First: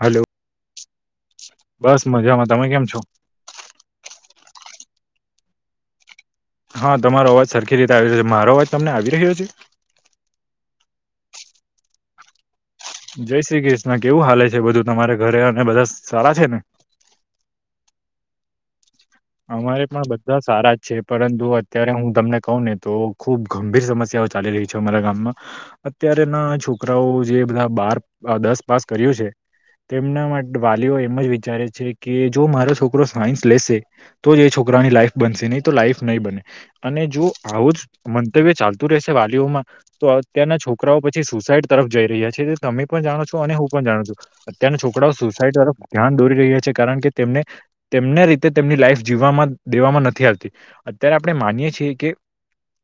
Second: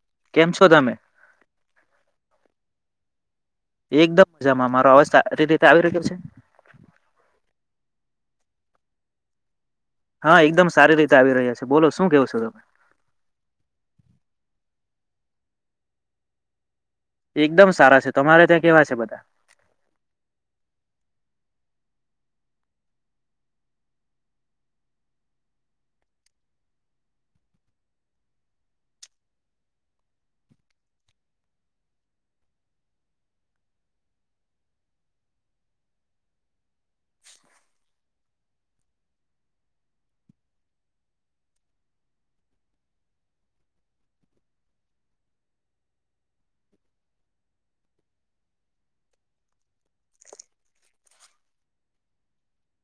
Hello કેમ છો તમે બસ મજામાં તમે કેમ છો? એકદમ મજામાં મારો અવાજ [unintelligible] રીતે આવી રહ્યો છે હા તમારો અવાજ સરખી રીતે આવીયો છે મારો અવાજ તમને આવી રહ્યો છે. હા એકદમ સારી રીતે આવી રહ્યા છે બોલો શું કેવો છો તમે? જય શ્રી કૃષ્ણ કેવું હાલે છે બધું તમારે ઘરે અને બધા સારા છે ને. એકદમ સારા છે તમારે ત્યાં કેવા છે બધા. અમારે પણ બધા સારા જ છે પરંતુ અત્યારે હું તમને કહું ને તો ખુબ ગંભીર સમસ્યાઓ ચાલી રહી છે અમારા ગામમાં અત્યારે ના છોકરાઓ જે બધા બાર દસ પાસ કર્યું છે. તેમ એના માટે વાલીઓ એમ જ વિચારે છે કે જો મારો છોકરો સાયન્સ લેશે. તો જ એ છોકરાની લાઈફ બનશે નહી તો લાઈફ નહી બને અને જો આવું જ મંતવ્ય ચાલતું રેસે વાલીઓમાં તો અત્યારના છોકરાઓ પછી સુસાઈડ તરફ જઈ રહ્યા છે તમે પણ જાણો છો અને હું પણ જા અત્યારના છોકરાઓ સોસાયટી તરફ ધ્યાન દોરી રહ્યા છે કારણ કે તેમને તેમને રીતે તેમની લાઈફ જીવવામાં દેવામાં નથી આવતી અત્યારે આપણે માનીએ છીએ કે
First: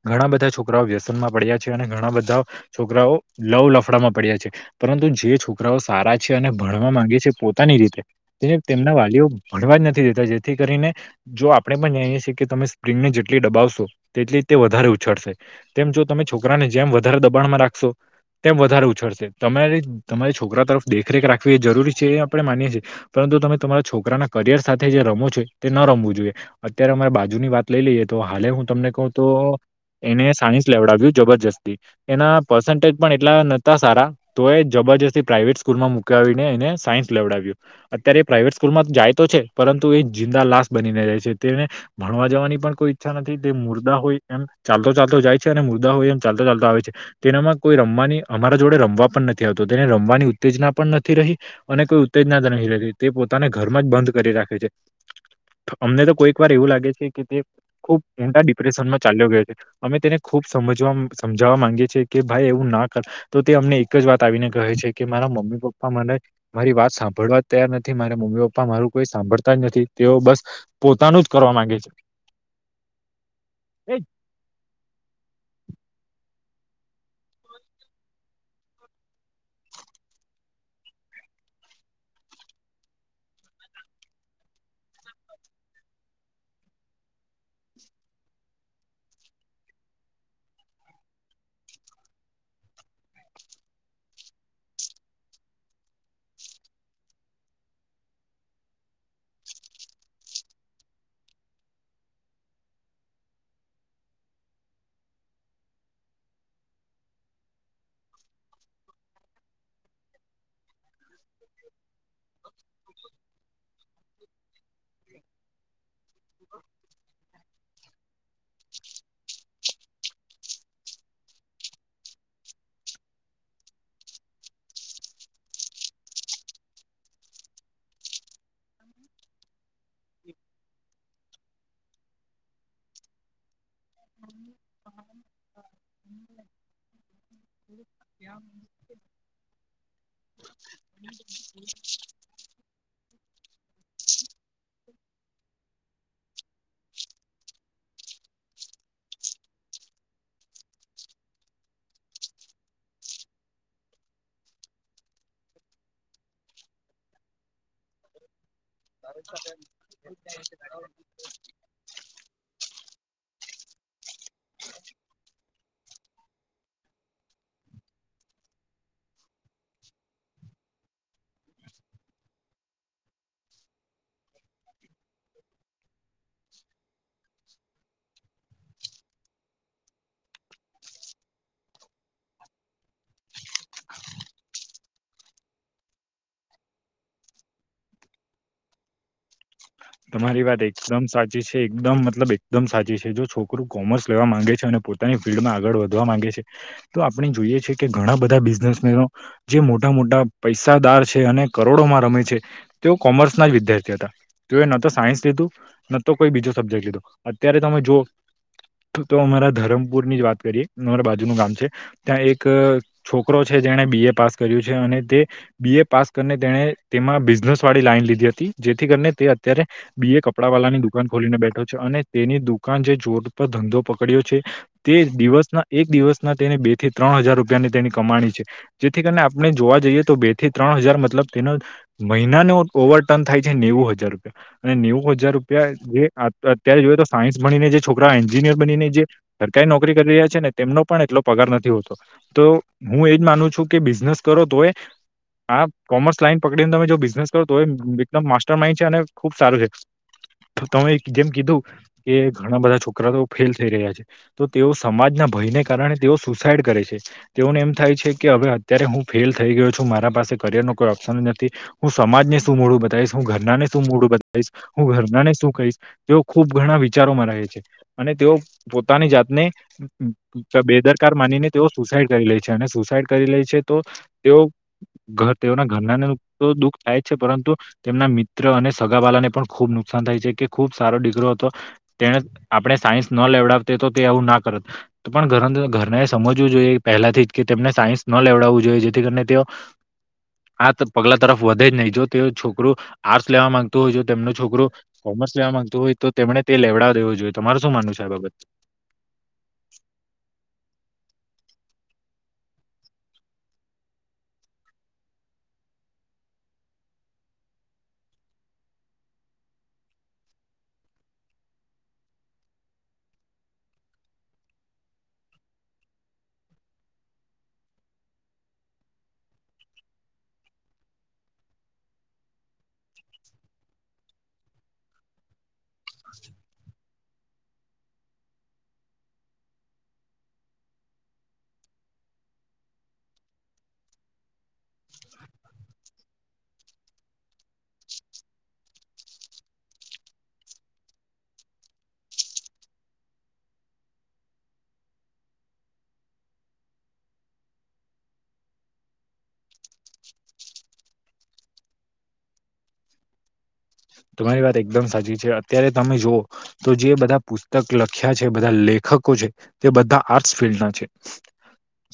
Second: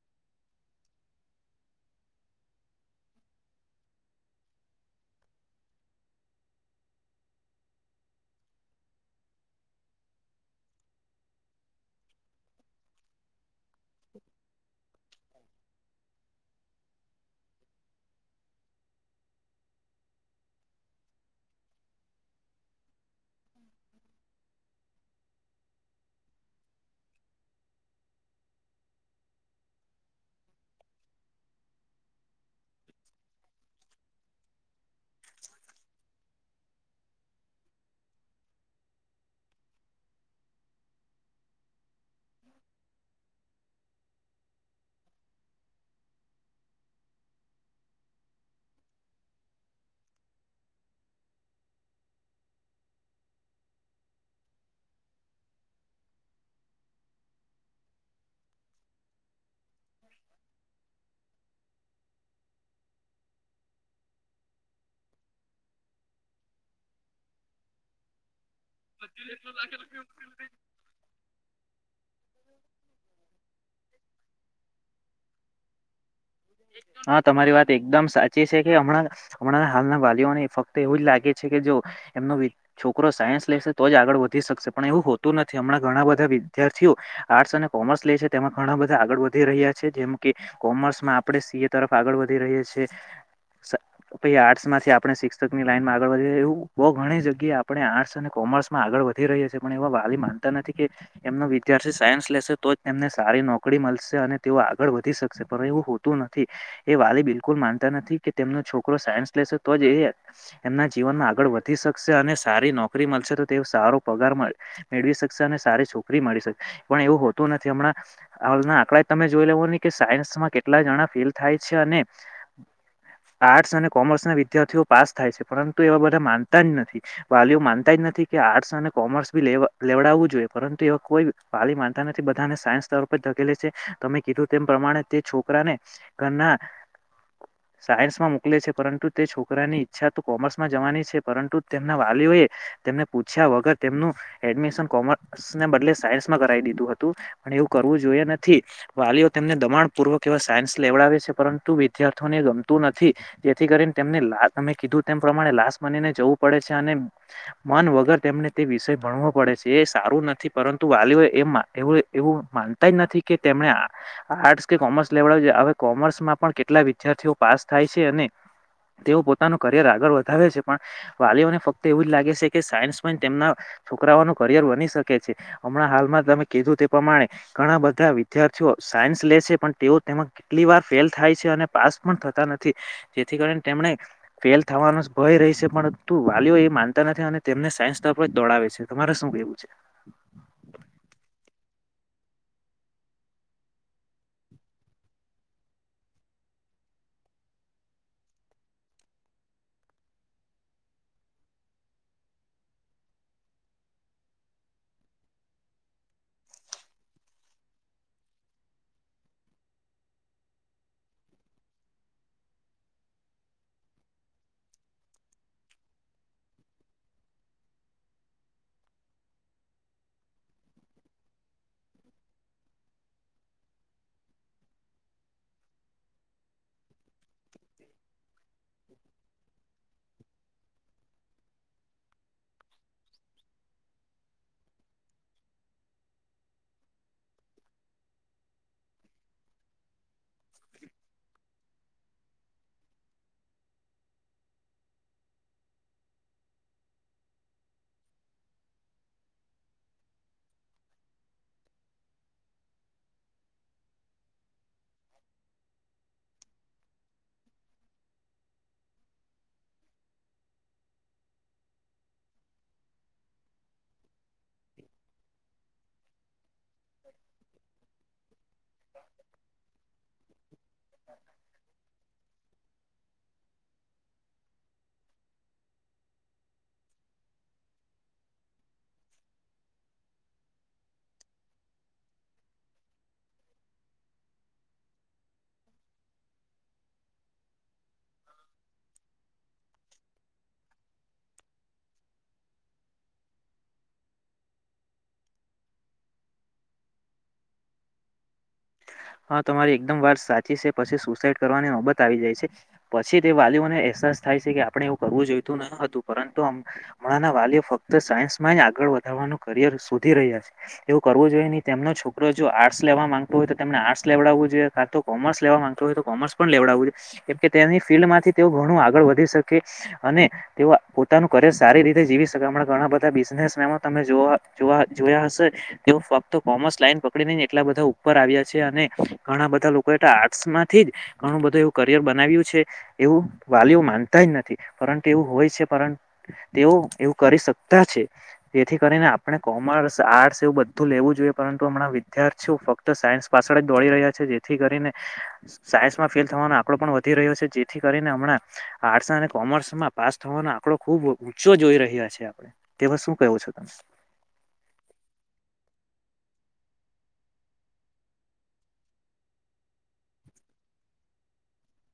ઘણા બધા છોકરાઓ વ્યસનમાં પડ્યા છે અને ઘણા બધા છોકરાઓ લવ લફડામાં પડ્યા છે. પરંતુ જે છોકરાઓ સારા છે અને ભણવા માંગે છે પોતાની રીતે તે તેમના વાલીઓ ભણવા નથી દેતા જેથી કરીને જો આપણે પણ જાણી છીએ કે તમે સ્પ્રિંગને જેટલી દબાવશો તેટલી તે વધારે ઉછાળશે તેમ જો તમે છોકરાને જેમ વધારે દબાણમાં રાખશો તેમ વધારે ઉછળશે તમારે તમારી છોકરા તરફ દેખરેખ રાખવી એ જરૂરી છે એ આપણે માનીએ છીએ પર તું તમે તમારા છોકરાના કરિયર સાથે જે રમો છો તે ના રમવું જોઈએ અત્યારે અમારે બાજુની વાત લઈ લઈએ તો હાલે હું તમને કહું તો એને સાયન્સ લેવડાવ્યું જબરજસ્તી એના પર્સન્ટેજ પણ એટલા નતા સારા તો એ જબ બરજસ્તી પ્રાઇવેટ સ્કૂલમાં મૂકાવીને એને સાયન્સ લેવડાવ્યું અત્યારે એ પ્રાઇવેટ સ્કૂલમાં જાય તો છે પરંતુ એ જિંદા લાશ બનીને રે છે તેને ભણવા જવાની પણ કોઈ ઈચ્છા નથી તે મુર્દા હોય એમ ચાલતો ચાલતો જાય છે અને મુર્દા હોય એમ ચાલતા ચાલતા આવે છે તેનામાં કોઈ રમવાની અમારા જોડે રમવા પણ નથી આવતો તેને રમવા ની ઉત્તેજના પણ નથી રહી અને કોઈ ઉત્તેજના નહી ર તે પોતાને ઘર માં જ બંધ કરી રાખે છે. [inaudible] અમને તો કોઈક વાર એવું લાગે છે કે તે ખુબ મોઊટા ડિપ્રેશનમાં ચાલ્યો ગયો છે અમે તેને ખુબ સમજવા સમજાવવા માંગે છે કે ભાઈ એવું ના કર તો તે અમને એક જ વાત આવીને કહે છે કે મારા મમ્મ મમ્મી પપ્પા મને મારી વાત સાભળવા તૈયાર નથી મારે મમ્મીપ્પ પપ્પા મારું કોઈ સાંભળતા જ નથી તેઓ બસ પોતાનું જ કરવા માંગે છે. [inaudible] [unintelligible] હા તમારી વાત એકદમ સાચી છેકે હમણાં હમણાં હાલના વાલીઓને ફક્ત એવું જ લાગે છેકે જો એમનો છોકરો સાયન્સ લેશે તો જ આગળ વધી શકશે પણ એવું હોતું નથી હમણાં ઘણાં બધાં વિદ્યાર્થીઓ આર્ટસ અને કોમર્સ લે છે તેમાં ઘણાં બધાં આગળ વધી રહ્યા છે જેમ કે કોમર્સમાં આપડે સીએ તરફ આગળ વધી રહીએ છે. આર્ટ્સમાંથી આપણે શિક્ષકની લાઈનમાં આગળ વધી એવું બો ઘણી જગ્યાએ આપણે આર્ટસ અને કો કોમર્સમાં આગળ વધી રહીએ છે પણ એવા વાલી માનતા નથી કે એમનો વિદ્યાર્થી સાયન્સ લેશે તોજ તેમને સારી નોકરી મલશે અને તેઓ આગળ વધી શકશે પણ એવું નથી એ વાલી બિલકુલ માનતા નથી કે તેમનો છોકરો સાયન્સ લેશે તોજ એમના જીવનમાં આગળ વધી શકશે અને સારી નોકરી મલશે તો તેઓ સારો પગાર મળે. મેળવી શકશે અને સારી છોકરી મળી શ પણ એવું હો તુ નથી હમણાં હાલના આંકડા તમે જોઈ લેવોની કે સાયન્સમાં કે કેટલા જણા ફેલ થાય છે અને આર્ટસ અને કોમર્સનાં વિદ્યાર્થીઓ પાસ થાય છે પરંતુ એવા બધા માનતા જ નથી વાલીઓ માનતા જ નથી કે આર્ટસ અને કોમર્સ બી લેવડાવવું જોઈએ પરંતુ એવા કોઈ વાલી માનતા નથી બધાને સાયન્સ તર ધકેલે છે તમે કીધું તે પ્રમાણે તે છો કરાને ઘરના સાયન્સમાં મોકલે છે પરંતુ તે છોકરાની. ઈચ્છા તો કોમર્સમાં જવાની છે પરંતુ તેમના વાલીઓએ તેમને પૂછ્યા વગર તેમનું એડમિશન કોમર્સને બદલે સાયન્સમાં કરાય દીધું હતું પણ એવું કરવું જોઈએ નથી વાલીઓ તેમને દબાણ પૂર્વક કેવા સાયન્સ લેવડાવે છે પરંતુ વિદ્યાર્થીઓને ગમતું નથી તેથી કરીને તેમને લા તમે કીધું તેમ પ્રમાણે લાશ માનીને જવું પડે છે અને મન વગર તેમને તે વિષય ભણવો પડે છે એ સારું નથી. પરંતુ વાલીઓએ એવું માનતા જ નથી કે તેમને આર્ટસ કે કોમર્સ. લેવડાવજે હવે કોમર્સમાં પણ કેટલા વિદ્યાર્થીઓ પાસ થાય છે અને તેઓ પોતાનું કરિયર આગળ વધાવે છે પણ વાલીઓને ફક્ત એવું જ લાગે છેકે સાયન્સ પણ તેમના. છોકરાઓનું કરિયર બની શકે છે હમણાં હાલમાં તમે કીધું તે પ્રમાણે ઘણાં બધાં વિદ્યાર્થીઓ. સાયન્સ લેશે પણ તેઓ તેમાં કેટલી વાર ફેલ થાય છે અને પાસ પણ થતા નથી જેથી કરીને તેમણે ફેલ થવાનો. ભય રહી છે પરંતુ વાલીઓએ માનતા નથી અને તેમને સાયન્સ તરફ જ દોડાવે છે. તમારે શું કેવું છે? તમારી વાત એકદમ સાચી છે. એકદમ મતલબ એકદમ સાચી છે. જો છોકરું કોમર્સ લેવા માંગે છે અને પોતાની ફિલ્ડમાં આગળ વધવા માંગે છે તો આપણે જોઈએ છીએ કે ઘણાં બધાં બિઝનેસમેનો જે મોટા મોટા પૈસાદાર છે. અને કરોડોમાં રમે છે. તેઓ કોમર્સના જ વિદ્યાર્થી હતા. તુયે નતો સાયન્સ લીધું નતો કોઈ બીજો સબ્જેક્ટ લીધો અત્યારે તમે જો તો અમારા ધરમપુરની જ વાત કરીએ અમારા બાજુનું ગામ છે ત્યાં એક છોકરો છે. જેને બીએ પાસ કર્યું છે અને તે બીએ પાસ કરીને તેને તેમાં બિઝનેસ વાળી લાઈન લીધી હતી. જેથી કરને તે અત્યારે બીએ કપડાં વાલાની દુકાન ખોલીને બેઠો છે અને તેની દુકાન જે જોર પર ધંધો પકડ્યો છે. તે દિવસના એક દિવસના તેને બે થી ત્રણ હજાર રૂપિયાની તેની કમાણી છે. જેથી કરને આપણે જોવા જઈએ તો બે થી ત્રણ હજાર મતલબ તેનો મહિનાનો ઓવરટર્ન થાય છે નેવું હજાર. અને નેવું હજાર રૂપિયા જે અત્યારે જોઈએ તો સાયન્સ ભનીને જે છોકરા એન્જિનિયર બનીને જે સરકારી નોકરી કરી રહ્યા છેને તેમનો પણ એટલો પગાર નથી હોતો તો હું એજ માનું છું કે બિઝનસ. કરો તોય આ કોમર્સ લાઈન પકડીને તમે જો બિઝનેસ કરો તો એકદમ માસ્ટર માઈન્ડ છે અને ખૂબ સારું છે. તમે જેમ કીધું કે ઘણાં બધાં છોકરા તો ફેલ થઈ રહ્યા છે તો તેઓ સમાજના ભયને કારણે તેઓ સુસાઈડ કરે છે તેઓને એમ થાય છેકે હવે અત્યારે હું ફેલ થઈ ગયો છું મારા પા કરિયરનો કોઈ ઓપ્શન નથી હું સમાજને શું મોઢું બતાવીશ હું ઘરનાને મોઢું બતાવીશ હું ઘરનાને શું કહીશ તેઓ ખૂબ ઘણાં વિચારોમાં રહે છે અને તેઓ પોતાની જાતને બેદરકાર માની ને તેઓ સુસાઈડ કરી લે છે અને સુસાઈડ કરી લે છે છે તો તેઓના તેના ઘરના દુઃખ થાય જ છે પરંતુ તેમના અને સગાવાળલાને પણ ખુબ નુકસાન થાય છે કે ખુબ સારો દીકરો હતો તેણે આપણે સાયન્સ નો લેવડાતો તે આવુ ના કરત પણ ઘરના એ પહેલાથી કેને સાયન્સ લે ડાવું જોઈએ જેથી કરીને તે આ પગલા તરફ વધે જ નહીં જો તે છોકરું આર્ટસ લેવા માંગતું હોય જો તેમનો છોકરો કોમર્સ લેવા માંગતોું હોય તો તેમને તે લેવડાવ દેવો જોઈ તમાર શું માનવ છે ત બાબત હા તમારી એકદમ વાત સાચી છે પછી સુસાઈડ કરવાની નોબત આવી જાય છે પછી તે વાલીઓને અહેસાસ થાય છે કે આપડણે એવું કરવું જોઈતું ન હતું પરંતુ હમણાં વાલીઓ ફક્ત સાયન્સમાં આગળ વધારવાનું કરિયર શોધી રહ્યા છે એવું કરવું જોઈએ કઈ નઈ તેમનો છોકરો જો આર્ટસ લેવા માંગતો હોય તો તેમને આર્ટસ લેવડાવવું જોઈ કોમર્સ લેવા માંગતો હોય તો કોમર્સ પણ લેવડાવું જોઈ કે તેની ફિલ્ડમાંથી તેઓ થોડું આગળ વધી શકે અને તે પોતાનું કરર સારી રીતે જીવી શક અમના ઘણા બધા બિઝનેસ એમાં તમે જોયા જોયા હસે તે ફક્ત કોમર્સ લાઈન પકડી નઈને એટલા બધા ઉપર આવ્યા અને ઘણા બધા લોકો આર્ટસ માંથી જ ઘણું બધું એવું કરિયર બનાવ્યું છે એવું વાલીઓ માનતા જ નથી પરંતુ એવું હોય છે પર તેઓ એવું કરી શકતા છે તેથી કરીને આપણે કોમર્સ આર્ટસ એવું બધું લેવું જોઈએ પરંતુ હમણા વિદ્યાર્થીઓ ફક્ત સાયન્સ પાછળ જ દોડી રહ્યા છે જેથી કરીને સાયન્સ માં ફેલ થવાનો આંકડો પણ વધી રહ્યો છે જેથી કરીને હમણાં આર્ટસ અને કોમર્સમાં પાસ થવાનો આંકડો ખુબ ઊંચો જોઈ રહ્યા છે તેવા શું કહો ઔ શધમ તમારી વાત એકદમ સાચી છે અત્યારે તમે જુઓ તો જે બધા પુસ્તક લખ્યા છે બધા લેખક લકો છે તે બધા આર્ટ ફિલ્ છે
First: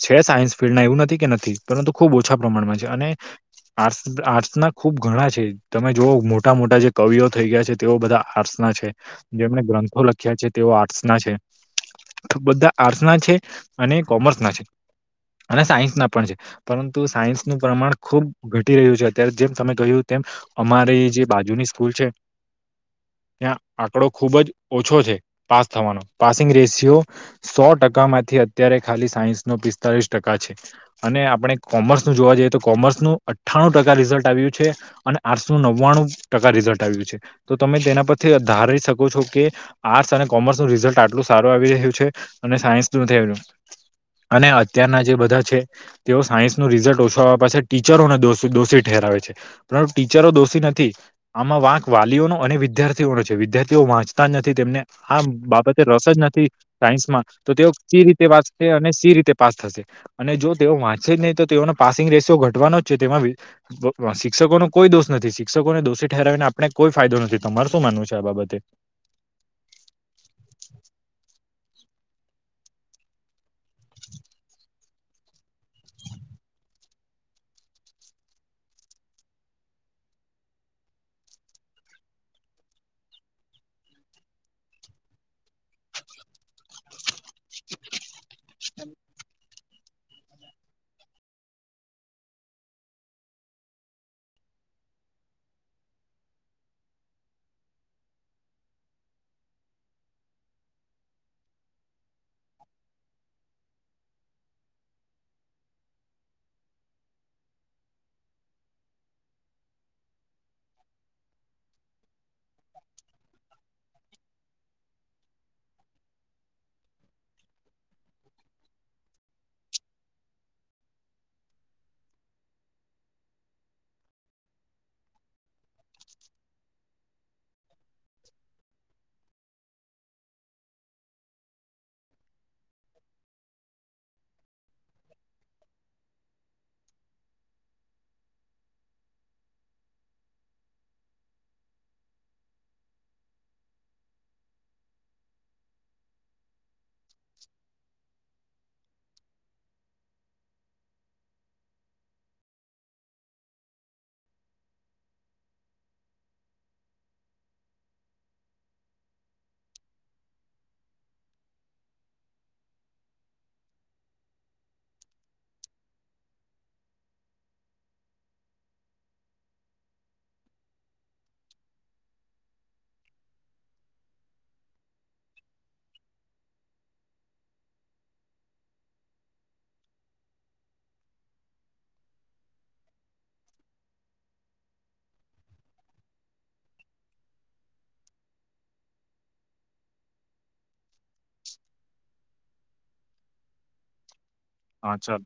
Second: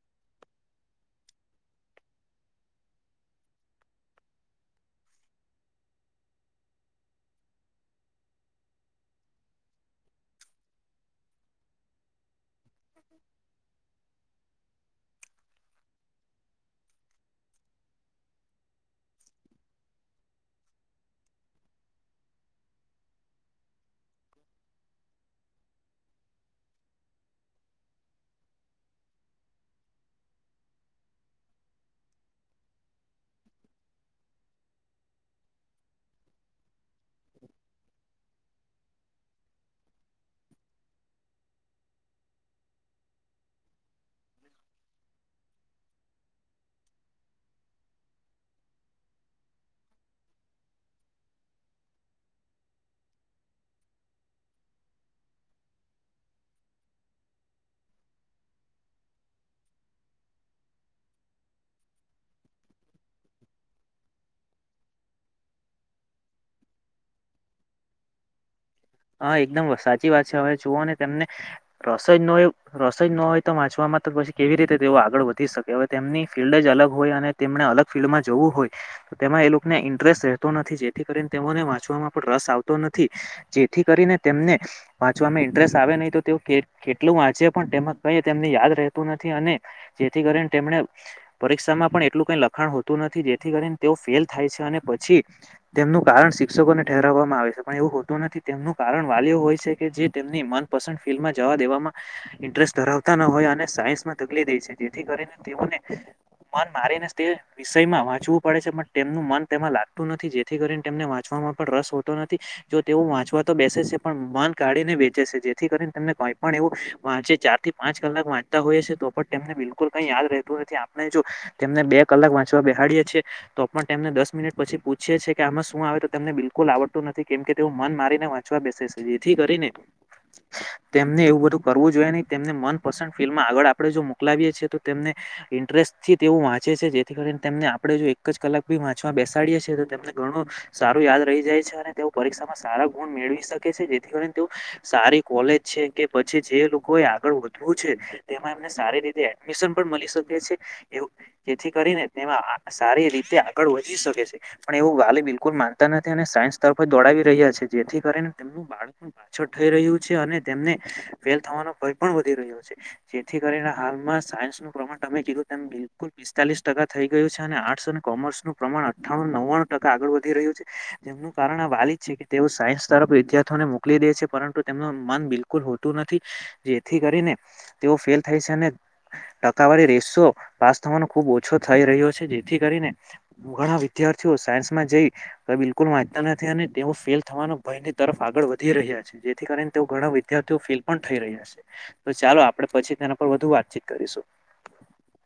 છે સાયન્સ ફિલ્ડના એવું નથી કે નથી પરંતુ ખૂબ ઓછા પ્રમાણમાં છે અને આર્ટ આર્ટ્સ ના ખુબ ઘણા છે તમે જોઓ મોટા મોટા જે કવિઓ થઈ ગયા છે તેઓ બધા આર્ટસ ના છે જેમને ગ્રંથો લખ્યા છે તેઓ આર્ટસના છે તો બધા આર્ટસ ના છે અને કોમર્સ ના છે અને સાયન્સ ના પણ છે પરંતુ સાયન્સનું પ્રમાણ ખુબ ઘટી રહ્યું છે અત્યારે જેમ તમે કહ્યું તેમ અમારે જે બાજુની સ્કુલ છે ત્યાં આંકડો ખુબ જ ઓછો છે પાસ થવાનો પાસિંગ રેશિયો સો ટકામાંથી અત્યારે ખાલી સાયસ નો પિસ્તાલીસ ટકા છે અને આપણે કોમર્સ નું જોવા જઈએ તો કોમર્સ નું અઠ્ઠાણું ટકા રિઝલ્ટ આવ્યું છે અને આઠસો નવ્વાણું ટકા રિઝલ્ટ આવ્યું છે તો તમે તેના પરથી ધારી શકો છો કે આર્ટસ અને કોમર્સ નું રિઝલ્ટ આટલું સારું આવી રહ્યું છે અને સાયન્સ નથી આવી્યું અને અત્યારના જે બધા છે તેઓ સાયન્સ નું રિઝલ્ટ ઓછાવા પાસે ટીચરોને ડોશી દોષી ઠેરા આવે છે પરંતુ ટીચરો દોષી નથી આમાં વાંક વાલીઓનો અને વિદ્યાર્થીઓનો છે વિદ્યાર્થીઓ વાંચતા જ નથી તેમને આ બાબતે રસ જ નથી સાયન્સ માં તો તેઓ સી રીતે વાચશે અને સી રીતે પાસ થશે અને જો તેઓ વાંચે સેજ નહી તો તેઓનો પાસિંગ રેશિયો ઘટવાનો જ છે તેમાં શિક્ષકોનો કોઈ દોષ નથી શિક્ષકોને દોષિત ઠરાવી ને આપણે કોઈ ફાયદો નથી તમાર શું માનવું છે આ બાબતે હા એકદમ સાચી વાત છે હવે જુઓ ને તેમને રસોઈ ન હો રસો જ ન હોય તો વાંચવાવામાં એમાં પછી કેવી રીતે તેઓ આગળ વધી શકે હવે તેમની ફિલ્ડ જ અલગ હોય અને તેમને અલગ ફિલ્ડમાં જોવું હોય તેમાં એ લોકોને ઇન્ટરેસ્ટ રહેતો નથી જેથી કરીને તેઓને વાંચવામાં પણ રસ આવતો નથી થી કરીને તેમને વાંચવામાં ઇન્ટરેસ્ટ આવે નહીં તો તેઓ કેટલું વાંચે પણ તેમાં કહી તેમની યાદ રહેતું તનથી અને જેથી કરીને તેમણે પરીક્ષામાં પણ એટલું કઈ લખાણ હોતું નથી જેથી કરીને તે ફેલ થાય છે અને પછી તેમનું કારણ શિક્ષકોને ઠેરાવવામાં આવે છે પણ એવું હોતું નથી તેમનું કારણ વાલીઓ હોય છે કે જે તેમની મનપસંદ ફિલ્ડમાં જવા દેવામાં ઇન્ટરેસ્ટ ધરાવતા ન હોય અને સાયન્સમાં તકલી દે છે જેથી કરીને તેઓને મન મારીને તે વિષયમાં વાંચવું પડે છે પણ તેમનું મન તે લાગતું નથી જેથી કરીને તેમને વાંચવામાં પણ રસ હોતો નથી જો તે તો બેસે છે પણ માન કાઢીને વેચે છે જેથી કરીને તેમને કઈ પણ એવું ચાર થી પાંચ કલાક વાંચતા હોઈએ છી તો પણ તેમને વાંચતા હોયછેતોપણ બિલકુલ કઈ યાદ રહેતું નથી આપણે જો તેમને બે કલાક વાંચવા બેહાડીએ છીએ તો પણ તેમને દસ મિનિટ પછી તોપણ તેમને દશ મિનિટ પછી પૂછીએીએ કે આમાં શું આવે તો તને બિલકુલ આવડતું નથી કેમ કે તેવો મન મારી ને વાંચવા બેસે છે જેથી કરી ને તેમને એવું બધું કરવું જોઈએ નહી તેમને મનપસંદ ફિલ્મ આગળ આપડણે જો મોકલાવીએ છએ તો તેમને ઇન્ટરેસ્ટ થી તેઓ વાંચે છે જેથી કરીને તેમને આપણે જો એક જ કલાક ભી વાંચવા બેસાડીએ છે તો તેમને ઘણું સારું યાદ રહી જાય છે અને તે પરીક્ષામાં સારા મેળવી શકે છે જેથી કરીને તેઓ સારી કોલેજ છે કે પછી જે કોઈ આગળ વધવું છે તેમાં એમને સારી રીતે એડમિશન પણ મળી શકે છે એવું જેથી કરીને તેમાં સારી રીતે તે આગળ વધી શકે છે પણ એવું વાલી બિલકુલ માનતા નથી અને સાયન્સ તરફ દોડાવી રહ્યા છે જેથી કરીને તેમનું બાળક પણ પાછળ થઈ રહ્યું છે અને તેમને ફેલ થવાનો ભય પણ વધી રહ્યો છે જેથી કરીને હાલમાં સાયન્સ નું પ્રમાણ તમે કીધું તેમ બિલકુલ પિસ્તાલીસ ટકા થઈ ગયું છે અને આર્ટ અને કોમર્સનું પ્રમાણ અઠ્ઠણ નવ્વાણું ટકા આગળ વધી રહ્યું છે જેમનું કારણ આ વાલીજ છે કે તેઓ સાયન્સ તરફ વિદ્યાર્થીઓને મોકલી દે છે પરંતુ તેમનું મન બિલકુલ હોતું નથી જેથી કરીને તે ફેલ થાય છે અને ટકાવારી રસો પાસ થવાનો ખુબ ઓછો થઈ રહ્યો છે જેથી કરીને ઘણા વિદ્યાર્થીઓ સાયન્સમાં જઈ બિલકુલ વાચતા નથી અને તે ફેલ થવાનો ભયની તરફ આગળ વધી રહ્યા છે જેથી કરીને તેઓ ઘણા વિદ્યાર્થીઓ ફેલ પણ થઈ રહ્યા છે ચાલો આપડે પછી તેના પર વધુ વાતચીત કરીશું પાાચલ